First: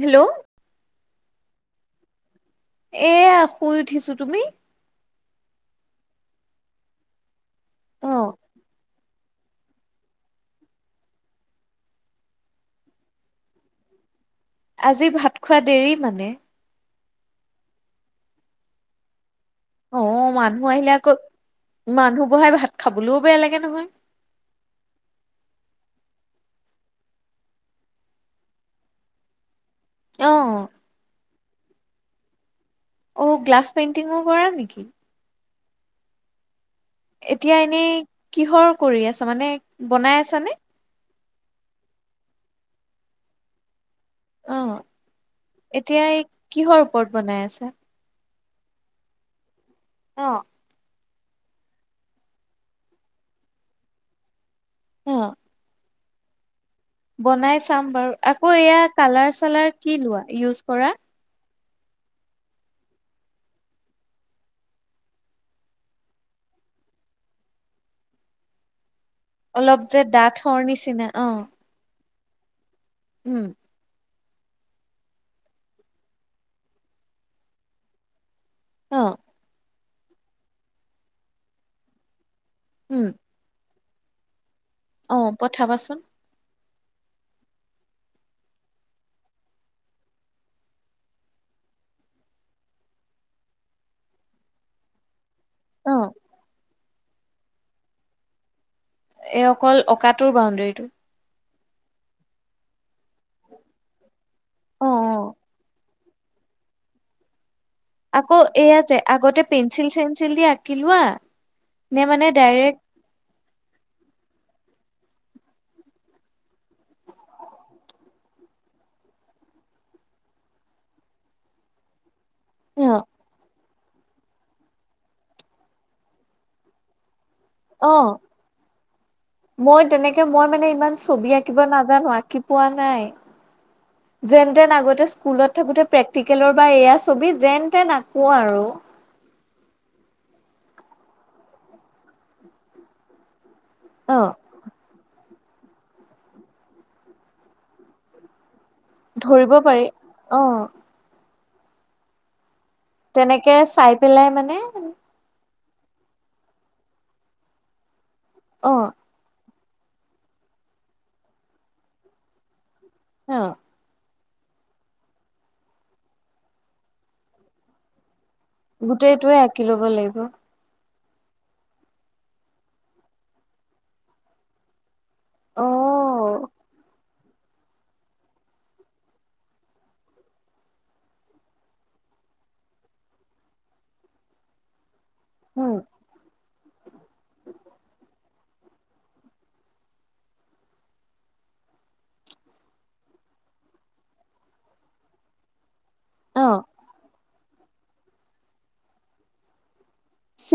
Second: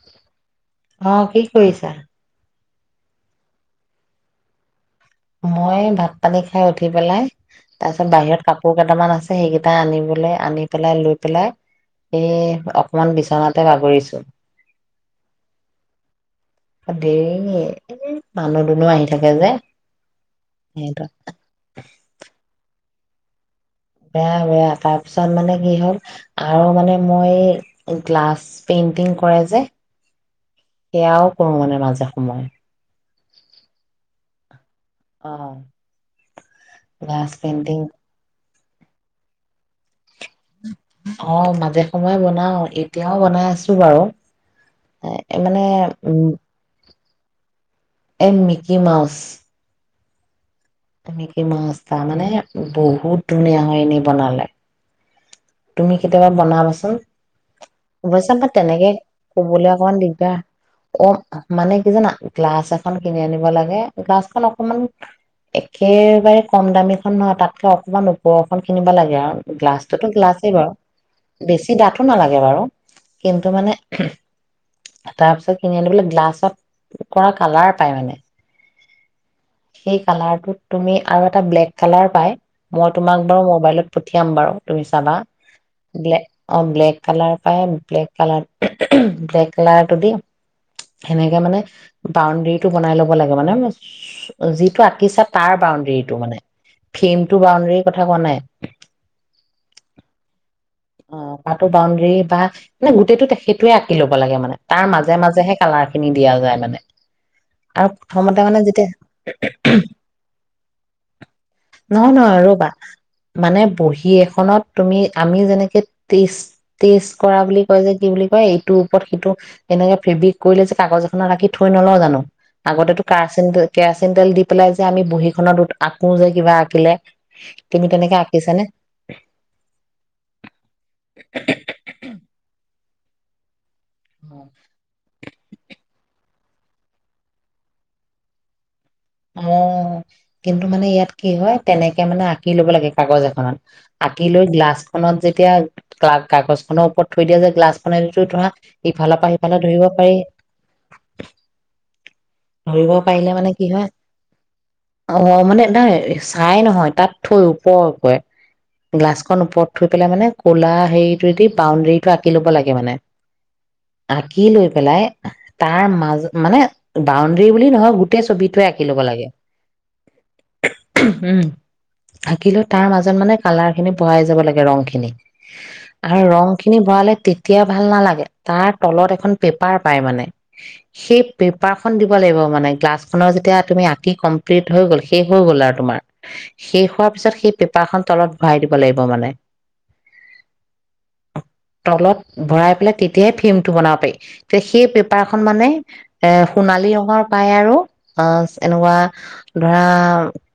Hello অ' কি কৰিছা? এয়া, শুই উঠিছো। তুমি? মই ভাত পানী খাই উঠি পেলাই তাৰ অ পিছত বাহিৰত কাপোৰ কেইটামান আছে সেইকেইটা আনিবলৈ, আনি পেলাই, লৈ পেলাই এই অকমান বিচনাতে বাগৰিছো। আজি ভাত খোৱা দেৰি মানে দেৰি, এ মানুহ দুনু আহি থাকে যে! অ' মানুহ আহিলে সিহঁতৰ আকৌ, মানুহ বহাই ভাত খাবলৈও বেয়া লাগে নহয়। বেয়া, বেয়া। তাৰপিছত মানে কি হ'ল আৰু মানে মই গ্লাছ পেইণ্টিং কৰে যে! অ' সেয়াও কৰো মানে, মাজে সময়ে। অ গ্লাছ পেইণ্টিংও কৰা নেকি? অ' গ্লাছ এতিয়া পেইন্টিং এনেই কিহৰ কৰি আছা, মানে বনাই আছে চানে অ', মাজে সময়ে বনাও। এতিয়াও বনাই আছো বাৰু। অ এ মানে, এতিয়া এই উম! কিহৰ ওপৰত বনাই আছা? এ মিকি মাউছ। অ' এনে কি মাছা মানে বহুত ধুনীয়া হয় এনেই বনালে অ' তুমি কেতিয়াবা বনাবাচোন! বনাই চাম বাৰু। অৱশ্যে মই আকৌ এয়া তেনেকে কালাৰ চালাৰ কবলৈ অকমান কি লোৱা? দিগদাৰ ইউজ কৰা? অ মানে কি। জানা গ্লাছ এখন কিনি আনিব লাগে। গ্লাছ খন অকমান একেবাৰে কম দামীখন নহয়, তাতকে অকমান ওপৰ খন কিনিব লাগে। ইয়াৰ, গ্লাছতোতো গ্লাছ ফৰ্ নিচিনা অ' তাতো নালাগে বাৰু উম কিন্তু মানে তাৰপিছত কিনি আন বোলে গ্লাছত কৰা কালাৰ পাই মানে অ সেই কালাৰটোত তুমি আৰু এটা ব্লেক কালাৰ পাই মই উম তোমাক বাৰু মোবাইলত পঠিয়াম বাৰু তুমি অ চাবালে পঠাবাচোন ব্লে অ ব্লেক কালাৰ পাই ব্লেক কালাৰ ব্লেক কালাৰটো দি সেনেকে মানে বাউডৰীটো বনাই লব লাগে মানে যিটো আঁকিচা তাৰ অ বাউণ্ডেৰীটো মানে ফিমটো বাউণ্ডাৰীৰ কথা কোৱা নাই এই অকল অকাটোৰ বাউণ্ডৰী অ মো বাউণ্ডৰী বা মানে গোটেইতো সেইটোৱ আঁকি লব লাগে মানে তাৰ অ মাজে অ মাজেহে কালাৰ খিনি দিয়া যায় মানে আৰু আকৌ প্ৰথমতে মানে এয়া যেতিয়া যে আগতে পেঞ্চিল চেঞ্চিল দি আঁকি লোৱা নে নহয় মানে নহয় ৰবা ডাইৰেক্ট মানে বহী এখনত তুমি আমিও যেনেক সেই টেষ্ট টেষ্ট কৰা বুলি কয় যে কি বুলি কয় এইটোৰ ওপৰত সিটো এনেকে ফেব্ৰিক কৰিলে যে কাগজ এখনত আঁকি থৈ নলওঁ জানো আগতেতো কাৰ চিনদাল। কেৰাচিন তেল দি পেলাই যে আমি বহীখনত দুত আঁকো যে কিবা আঁকিলে তুমি অ তেনেকে আঁকিছানে মই তেনেকে মই মানে ইমান ছবি আঁকিব নাজানো আঁকি পোৱা নাই নাই যেন তেন আগতে স্কুলত থাকোতে প্ৰেক্টিকেলৰ বা এয়া ছবি যেন তেন আকো আৰু অ কিন্তু মানে ইয়াত কি হয় তেনেকে মানে আঁকি লব লাগে কাগজ এখনত অ। আঁকি লৈ গ্লাছখননত যে এতিয়া কা কাগজখনৰ ওপৰত থৈ দিয়া যে গ্লাছ খনে তেতিয়া তোমাৰ ইফালৰ পৰা সিফালে ধৰিব পাৰি অ ধৰিব পাৰিলে মানে তেনেকে কি চাই পেলাই মানে হয় অ মানে নাই চাই নহয় তাত থৈ অ ওপৰকৈ গ্লাছখন ওপৰত থৈ পেলাই মানে ক'লা হেৰিটোবেদি বাউণ্ডেৰীটো আকি ল'ব লাগে মানে অ আঁকি লৈ পেলাই তাৰ মাজ মানে বাউণ্ডাৰী বুলি নহয় গোটেই ছবিটোৱে আঁকি ল'ব লাগে গোটেইটোৱে আঁকি ল'ব লাগিব। উম আঁকিলো তাৰ মাজত মানে কালাৰ খিনি বহাই যাব লাগে ৰং খিনি অ। আৰু ৰং খিনি ভৰালে তেতিয়া ভাল নালাগে তাৰ তলত এখন পেপাৰ পাই মানে সেই পেপ পেপাৰখন দিব লাগিব মানে গ্লাছখনৰ যেতিয়া তুমি আঁকি কমপ্লিট হৈ গ'ল শেষ হৈ গ'ল উম আৰু তোমাৰ শেষ হোৱা তাৰপিছত সেই পেপাৰখন তলত ভৰাই দিব লাগিব মানে তলত ভৰাই পেলাই তেতিয়াই ফ্ৰেমটো বনাব পাৰি তেতিয়া সেই পেপাৰখন মানে এ অ সোণালী ৰঙৰ পাই আৰু অ এনেকুৱা ধৰা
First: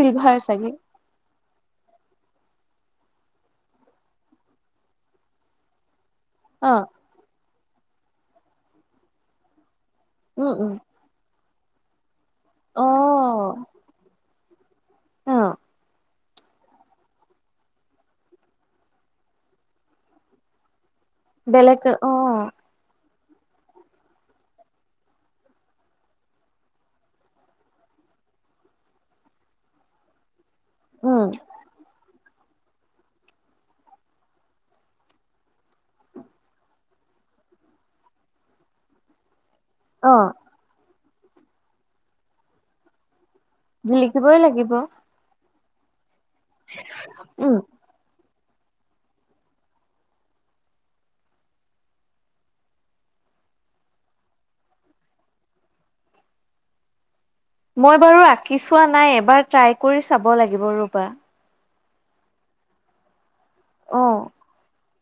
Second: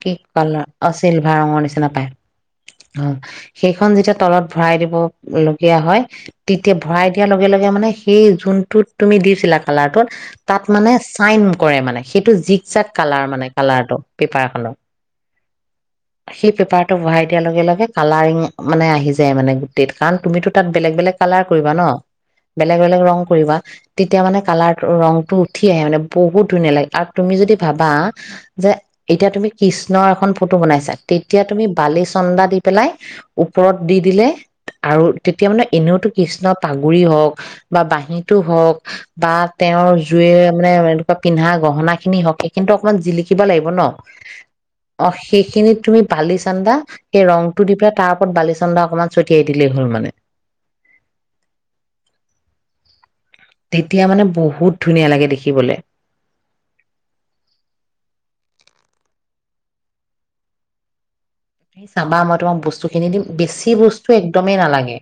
কি কালাৰ চাগে। আছিল ৰঙা ৰঙৰ নিচিনা পায় অ সেইখন যেতিয়া তলত ভৰাই দিব লগগীয়া হয় অ তেতিয়া ভৰাই দিয়াৰ লগে লগে এয়া মানে সেই যোনটোত তুমি দিছিলা কালাৰটোত উম তাত উম। মানে চাইন কৰে মানে সেইটো জিক যাক কালাৰ মানে অ', কালাৰটো পেপাৰখনৰ অ সেই পেপাৰটো বঢ়াই দিয়াৰ লগে লগে কালাৰিং মানে আহি যায় মানে গোটেই কাৰণ তুমিতটো তাত বেলেগ বেলেগ কালাৰ কৰিবা ন বেলেগ অ', বেলেগ বেলেগ ৰং কৰিবা তেতিয়া মানে কালৰ তো ৰং উঠি আহে মানে বহুত ধুনীয়া লাগে আৰু তুমি যদি ভাবা যে এতিয়া তুমি কৃষ্ণৰ এখন ফটো বনাইছা উম, তেতিয়া তুমি বালিছ অনন্দা দি পেলাই ওপৰত দি দিলে আৰু তেতিয়া মানে এনেওতো কৃষ্ণ পাগৰি হওক বা বাহীটো হক বা তেওঁ অ', জুয়ে মানে হাতত পিন্ধা গহনা খিনি হওক সেইখিনিটো অকণমান জিলিক শিকিব লাগিব ন জিলিকিবই লাগিব অ সেখ খিনিত তুমি পালি চান্দা এই ৰং উম, টো দি পেলাই তাৰ ওপত বালিচন্দ অকমান ছটিয়াই দিলেই হ'ল মানে তেতিয়া মানে বহুত ধুনীয়া লাগে দেখিবলে মই বাৰু আঁকি চোৱা নাই এবাৰ ট্ৰাই কৰি চাব লাগিব ৰবা চাবা মই তোমাক বস্তুখিনি দিম বেছি বস্তু অ', একদমেই নালাগে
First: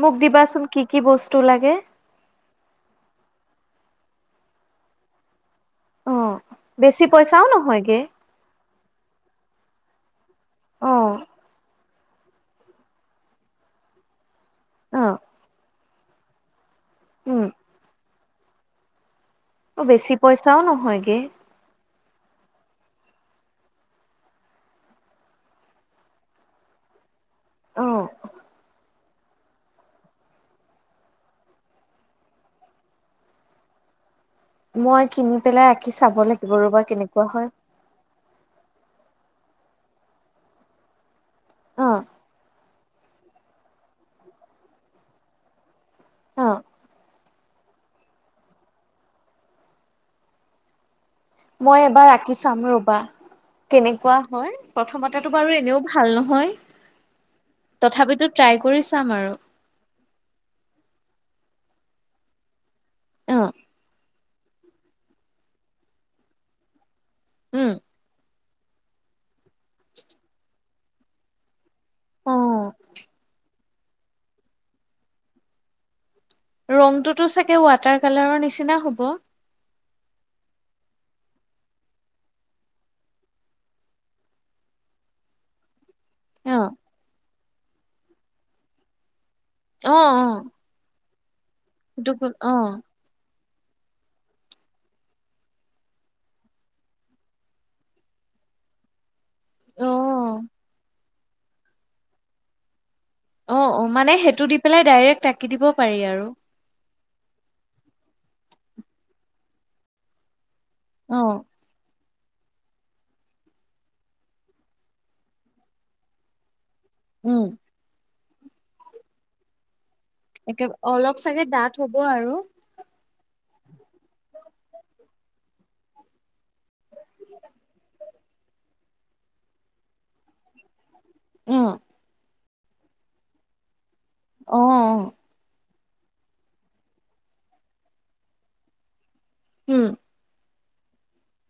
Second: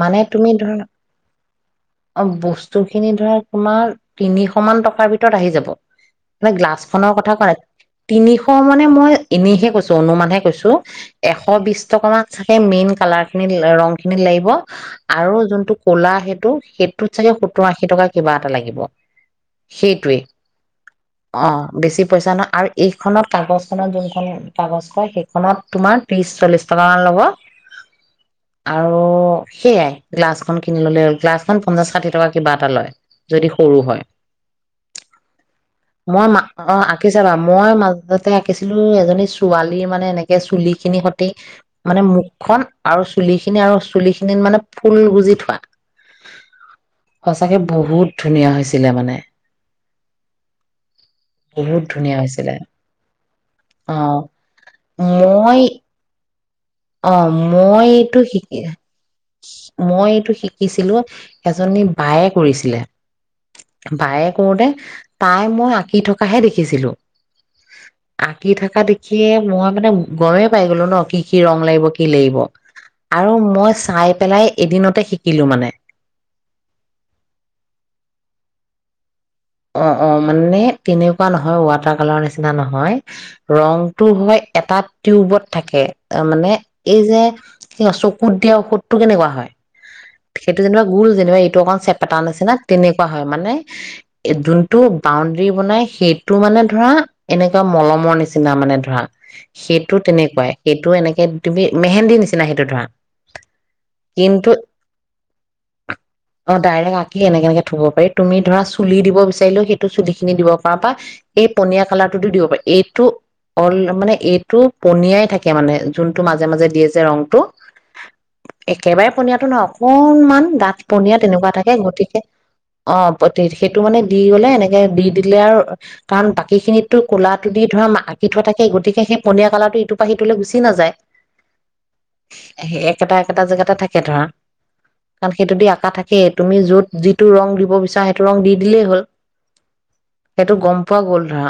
মোক মানে তুমি দিবাচোন কি ধৰা কি বস্তু লাগে অ বস্তুখিনি ধৰা তোমাৰ তিনিশ মান টকাৰ ভিতৰত আহি যাব অ', মই গিলাচ বেছি খনৰ কথা পইচাও কোৱা নাই নহয়গে। তিনিশ মান নে মই এনেইহে কৈছো অনুমানহে কৈছো অ', এশ বিশ টকা মান চাগে মেইন কালাৰ খিনিত ৰং খিনিত লাগিব অ', আৰু যোনটো কলা সেইটো সেইটোত চাগে উম, সত্তৰ আশী টকা কিবা এটা লাগিব অ', বেছি সেইটোৱে পইচাও নহয়গে। অ বেছি পইচা ন আৰু এইখনত কাগজখনত যোনখন কাগজ ক সেইখনত তোমাৰ ত্ৰিছ চল্লিছ টকা মান ল'ব অহ অ সেইয়াই গ্লাছখন কিনি ললে গ্লাছখন পঞ্চাশ ষাঠি টকা কিবা এটা লয় যদি সৰু হয় মই কিনি পেলাই আঁকি চাব মই মা লাগিব অ ৰ'বা আঁকি কেনেকুৱা চাবা হয় মই মাজতে আঁকিছিলো এ এজনী ছোৱালী মানে এনেক এ চুলি খিনি তে মানে অ', মুখখন আৰু চুলি খিনি আৰু চুলি খিনিত মানে ফুল গুজি থোৱা অ সঁচাকে বহুত ধুনীয়া হৈছিলে মানে মই বহুত এবাৰ ধুনীয়া আঁকি হৈছিলে চাম ৰবা অ কেনেকোৱা হয় প্ৰথমতে তাতো বাৰু মই এনেও ভাল নহয় নহয় অ মই এইটো শিকি কৰি চাম আৰু মই এইটো শিকিছিলো এজনী বায়ে কৰিছিলে অ বায়েক কৰোতে তাই মই আঁকি থকাহে দেখিছিলো উম আকি থকা দেখিয়ে মই মানে গমে পাইছো লৈ ন কি কি ৰং লাগিব কি লাগিব উম আৰু মই চ চাই পেলাই এদিনতে শিকিলো মানে ৰংটোতো চাগে ৱাটাৰ কালাৰৰ নিচিনা হ'ব অ অ মানে তেনেকোৱা নহয় ৱাটাৰ কালাৰ নিচিনা নহয় ৰংটো হয় এটা টিউবত থাকে অ মানে এই যে অ চকুত দিয়া ঔষধটো কেনেকোৱা হয় অ অ সেইটো যেনিবা গোল যেন [unintelligible] তোমাৰ সেইটো চেপেটা নিছিনা অ না তেনেকুৱা হয় মানে যোনটো বাউণ্ডৰী বনাই সেইটো মানে ধৰা এনেকুৱা মলমৰ নিচিনা মানে ধৰা অ সেইটো তেনেকুৱাই সেইটো এনেকে হে তুমি মেহেন্দি নিচিনা সেইটো ধৰা অ অ মানে সেইটো কিন্তু দি পেলাই ডাইৰেক্ট আঁকি দিব পাৰি আৰু অ ডাইৰেক্ট আঁকি এনে এনেকে থব পাৰি তুমি ধৰা খুলি দিব বিচাৰিলেও সেইটো চুলিখিনি দিব পাবা অ এই পনীয়া কালাৰ দিব পাৰে এইটো অ মানে এইটো পনিয়াই থাকে মানে যোনটো মাজে মাজে দিয়ে যে যে ৰংটো উম একেবাৰে পনীয়াটো নওক অকনমান একে দাঠ অলপ পনীয়া চাগে তেনেকুৱা থাকে ডাঠ হ'ব গতিকে আৰু অ সেইটো মানে দি গ'লে এনেকে দি দিলে আৰু কাৰণ তাক আঁকিখিনিতো কলাটো দি ধৰা আঁকি থোৱা থাকে গতিকে স সেই পনীয়া কালাৰটো ইটোপ পৰা সিটোলৈ গুচি নাযায় অ স একেটা একেটা জেগাতে থাকে একে ধৰা অ অ কাৰণ সেইটো দি থাকেই তুমি য'ত যিটো ৰং দিব বিচাৰা ৰং দি দিলেই হ'ল উম এইটো গম পোৱা গ'ল ধৰা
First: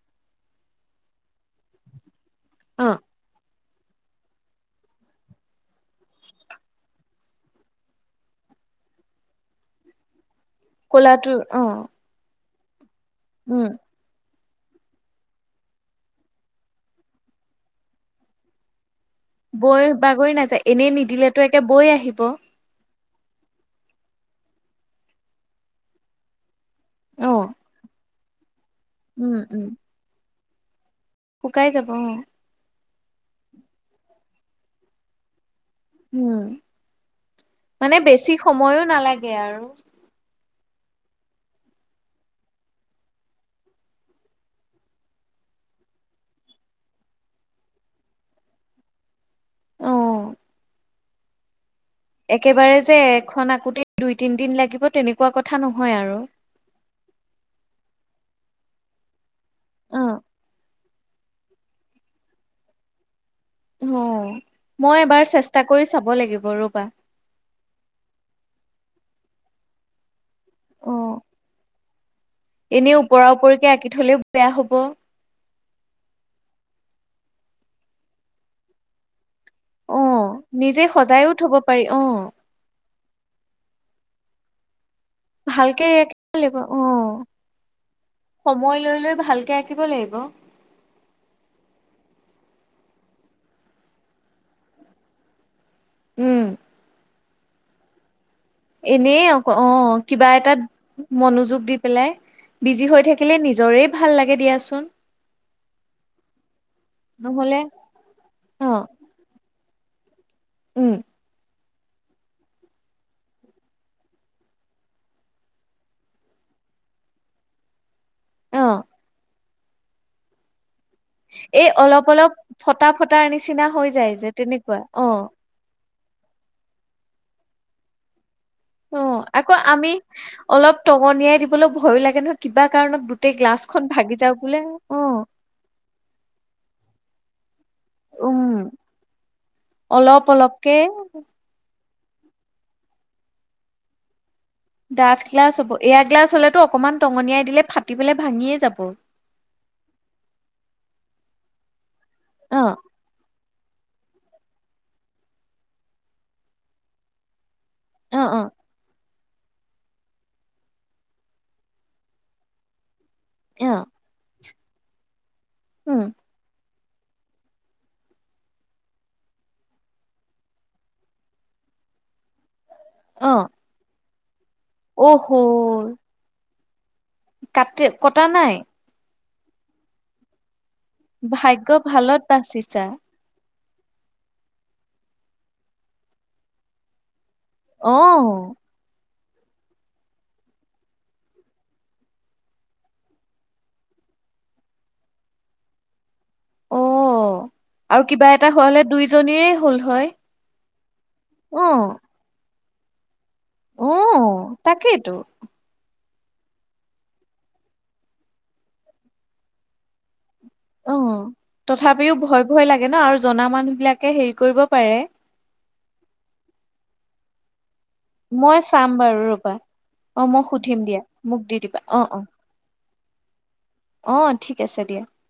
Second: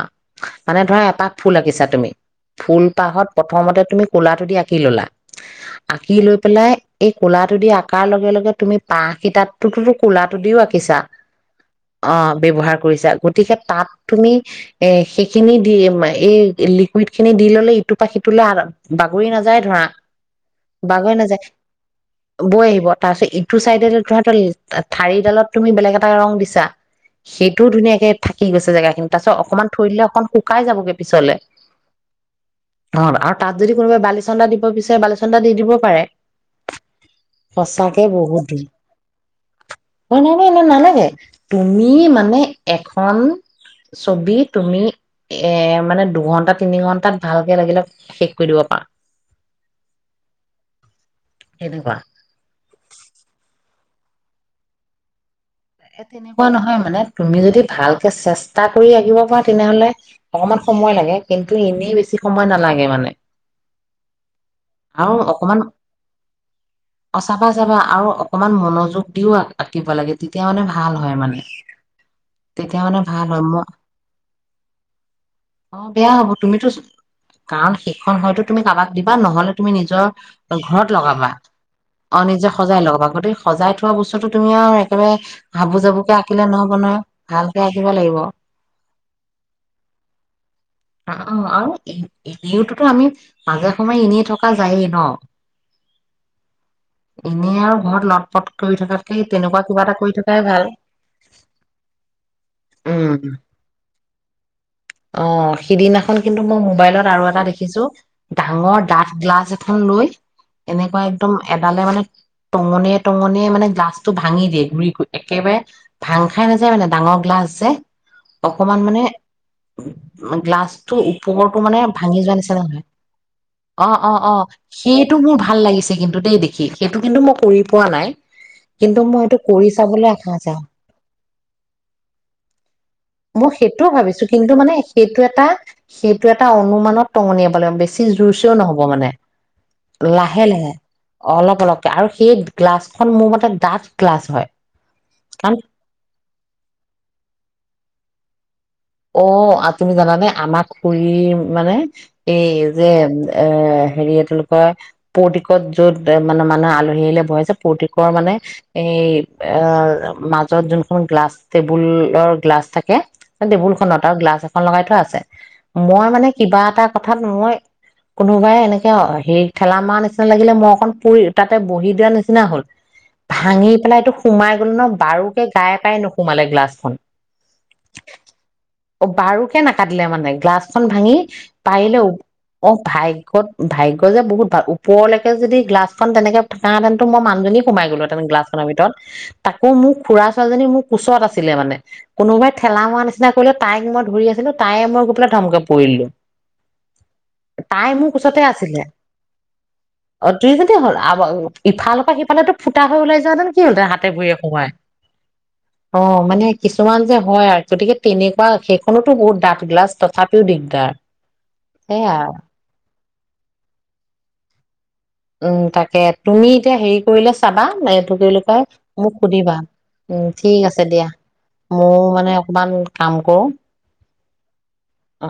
মানে ধৰা এপাক ফুল আঁকিছা তুমি অ ফুলপাহত প্ৰথমতে তুমি ক'লাটো দি আঁকি ললা আঁকি লৈ পেলাই এই ক'লাটো দি আকাৰ লগে লগে তুমি পাহ কিতাতো কোলাত কোলাটোুৰ অ অ ব্যৱহাৰ কৰিছা গতিকে উম তাত তুমি এ সেইখিনি দি এই লিকুইড খিনি দি ললে ইটোৰপা সিটোলে বৈ বাগৰি নাযায় এনেই বাগৰি নাযায় নিদিলেতো একে বৈ আহিব বৈ আহিব তাৰপিছত ইটো চাইডে তোহত ঠাৰিডালত তুমি বেলেগ এটা ৰং দিছা চা অ সেইটোও ধুনীয়াকে থাকি গৈছে জেগাখিন তাৰপছত উম উম অকমান থৈ দিলে অকু কাই যাবগে পিছলে শুকাই যাব অ অ আৰু তাত যদি কোনোবাই বালিচন্দা দিব বিচাৰে বালিচন্দা দি দিব পাৰে উম মানে সঁচাকে বেছি বহুত সময়ো নালাগে আৰু নে নেলাগে তুমি মানে এখন ছবি তুমি এ মানে দুঘন্টা তিনি ঘন্টাত ভালকে লাগিলে শেষ কৰি দিব পাৰা অহ সেনেকুৱা একেবাৰে যে এখনন আকোতে দুই তিন দিন লাগিব তেনেকুৱা কথা নহয় এ আৰু। তেনেকুৱা নহয় মানে তুমি যদি ভালকে চেষ্টা। এটা কৰি আহিব পা তেনেহলে অ', অকমান সময় লাগে কিন্তু এনেই বেছি সময় নালাগে মানে। মই আৰু এবাৰ অকমান চেষ্টা কৰি চাব লাগিব ৰ'বা। অচাফা চাফা আৰু অকমান মনোযোগ। লোৱা আকিব লাগে তেওঁ মানে ভাল হয় মানে। তেতিয়া এনে মানে ওপৰা ভাল হয় মই ওপৰিকে আঁকি থলেও বেয়া হব। অ বেয়া হব তুমিতো কাৰণ সেইখন হয়তো তুমি কাৰোবাক দিবা নহ'লে তুমি নিজৰ অ', নিজে ঘৰত লগাবা সজাইও থব পাৰি অ নিজে সজাই লগাবা গতিকে সজাই থোৱা বস্তু তুমি আৰু একেবাৰে হাবু ভালকে জাবুকে আঁকিব আঁকিলে লাগিব নহব নহয় অ'। ভালকে আঁকিব লাগিব অ সময় লৈ লৈ ভালকে আঁকিব লাগিব। আৰু এনেওতো মাজে সময়ে এনেই থকা যায়েই ন। উম এনেই আৰু ঘৰত লগ পট কৰি থকাত সেই এনেই অক তেনেকুৱা কিবা এটা অ', কৰি থকাই এটাত ভাল মনোযোগ দি পেলাই বিজি উ হৈ থাকিলে নিজৰে ভাল লাগে দিয়াচোন আহ সিদিনাখন কিন্তু মই মোবাইলত আৰু এটা নহ'লে দেখিছো ডাঙৰ অ', ডাঠ গ্লাছ থন লৈ। উম, এনেকুৱা একদম এডালে মানে টঙনিয়ে টঙনিয়ে মানে গ্লাছটো ভাঙি দিয়ে। ঘুৰি কৰি একেবাৰে ভাং খাই নাযায় মানে ডাঙৰ গ্লাছ যে। অ'। অকমান মানে। গ্লাছ উপৰটো এই মানে অলপ ভাঙি অলপ যোৱা নিচা ন নহয় ফটা ফটাৰ নিচিনা হৈ অ', যায় অ', যে অ', তেনেকুৱা অ সেইটো মোৰ ভাল লাগিছে কিন্তু ততয়ে দেখি সেইটো কিন্তু মই কৰি পোৱা নাই। কিন্তু অ মইটো আকৌ আমি অলপ টঙনিয়াই দিবলৈ ভয় লাগে নহয় কিবা কাৰণত গোটেই মই সেইটোও গ্লাছখনন ভাগি ভাবিছো যাও কিন্তু বোলে মানে অ', টঙনিয়া বেছি জোৰ চও উম নহব মানে অলপ লাহে লাহে অলপকে অলপ অলপ আৰু সেই গ্লাছখনন মোৰ মতে ডাঠ গ্লাচ হয়। ডাঠ গ্লাছ কাৰণ হব এয়া গ্লাছ হলেতটো অকনমান টঙনিয়াই দিলে ফাটি ফাটি ভাঙিয়ে যাব। অ আপুনি জানানে আমাক খুৰী মানে এই অ যে এ হেৰি এই তেওঁলোকৰ পৌৰ্টিকত য'ত মানে মানুহে আলহী আহিলে বহে জে পৌৰ্টিকত অ মানে অ এই এ মাজত যোনখন গ্লাছ টেবুলৰ গ্লাছ থাকে অ তেবুল তহঁতৰ গ্লাছ এখন লগাই থোৱা আছে উম মই মানে কিবা এটা কথাত মই কোনোবাই এনেকে হেৰি ঠেলা মাৰ নিচিনা লাগিলে মই অকণ পুৰি তাতে বহি দিয়াৰ নিচিনা হল অ ভাঙি পেলাইটো। সোমাই গ'ল ন বাৰুকে গায়ে পাই নোসোমালে গ্লাছ হয় কাটি কটা নাই বাৰু কে নাকাটিলে মানে গ্লাছ খন ভাঙি ভাগ্য পাৰিলে ভালত অ বাচিছা ভাইকত ভাগ্যয় যে বহুত ভাল ওপৰলৈকে যদি গ্লাছখন তেনেকে থাকাহেঁতেনো মই মানু জনী সোমাই অ গলো হেতেন গলাছখনৰ ভিতৰত তাকো মোৰ খুড়া ছোৱালীজনী মোৰ কোচত আছিলে মানে কোনোবাই ঠেলা মোৱাৰ নিচিনা তাইক মই ধৰি আছিলো তাই মই গৈ পেলাই ধমকে পৰিলো অ তাই আৰু মোৰ কিবা কোছতে এটা হোৱা আছিলে হলে দুইজনীৰে হ'ল হয় অ তুই যদি হ'ল অ ইফালৰ পৰা সিফালেটো ফুটা হৈ ওলাই যো না হেতেন কি হলতে হাতে ভৰিৰে অ', সোমাই তাকেইতো অ মানে কিছুমান যে হয় আৰু গতিকে তেনেকুৱা সেইখনতো বহুত দাঁঠ গলা অ তথাপিও ভয় ভয় লাগে ন আৰু জনা মানুহ বিলাকে হেৰি কৰিব পাৰে। উম তাকে তুমি এতিয়া হেৰি কৰিলে চাবা এইটোক কি বুলি মই কয় চাম মোক বাৰু সুধিবা ৰ'বা অ', উম মই ঠিক সুধিম আছে দিয়া মোক দি দিবা মোৰ অ', অ', মানে অকনমান কাম কৰো অ ঠিক ঠিক আছে দিয়া অ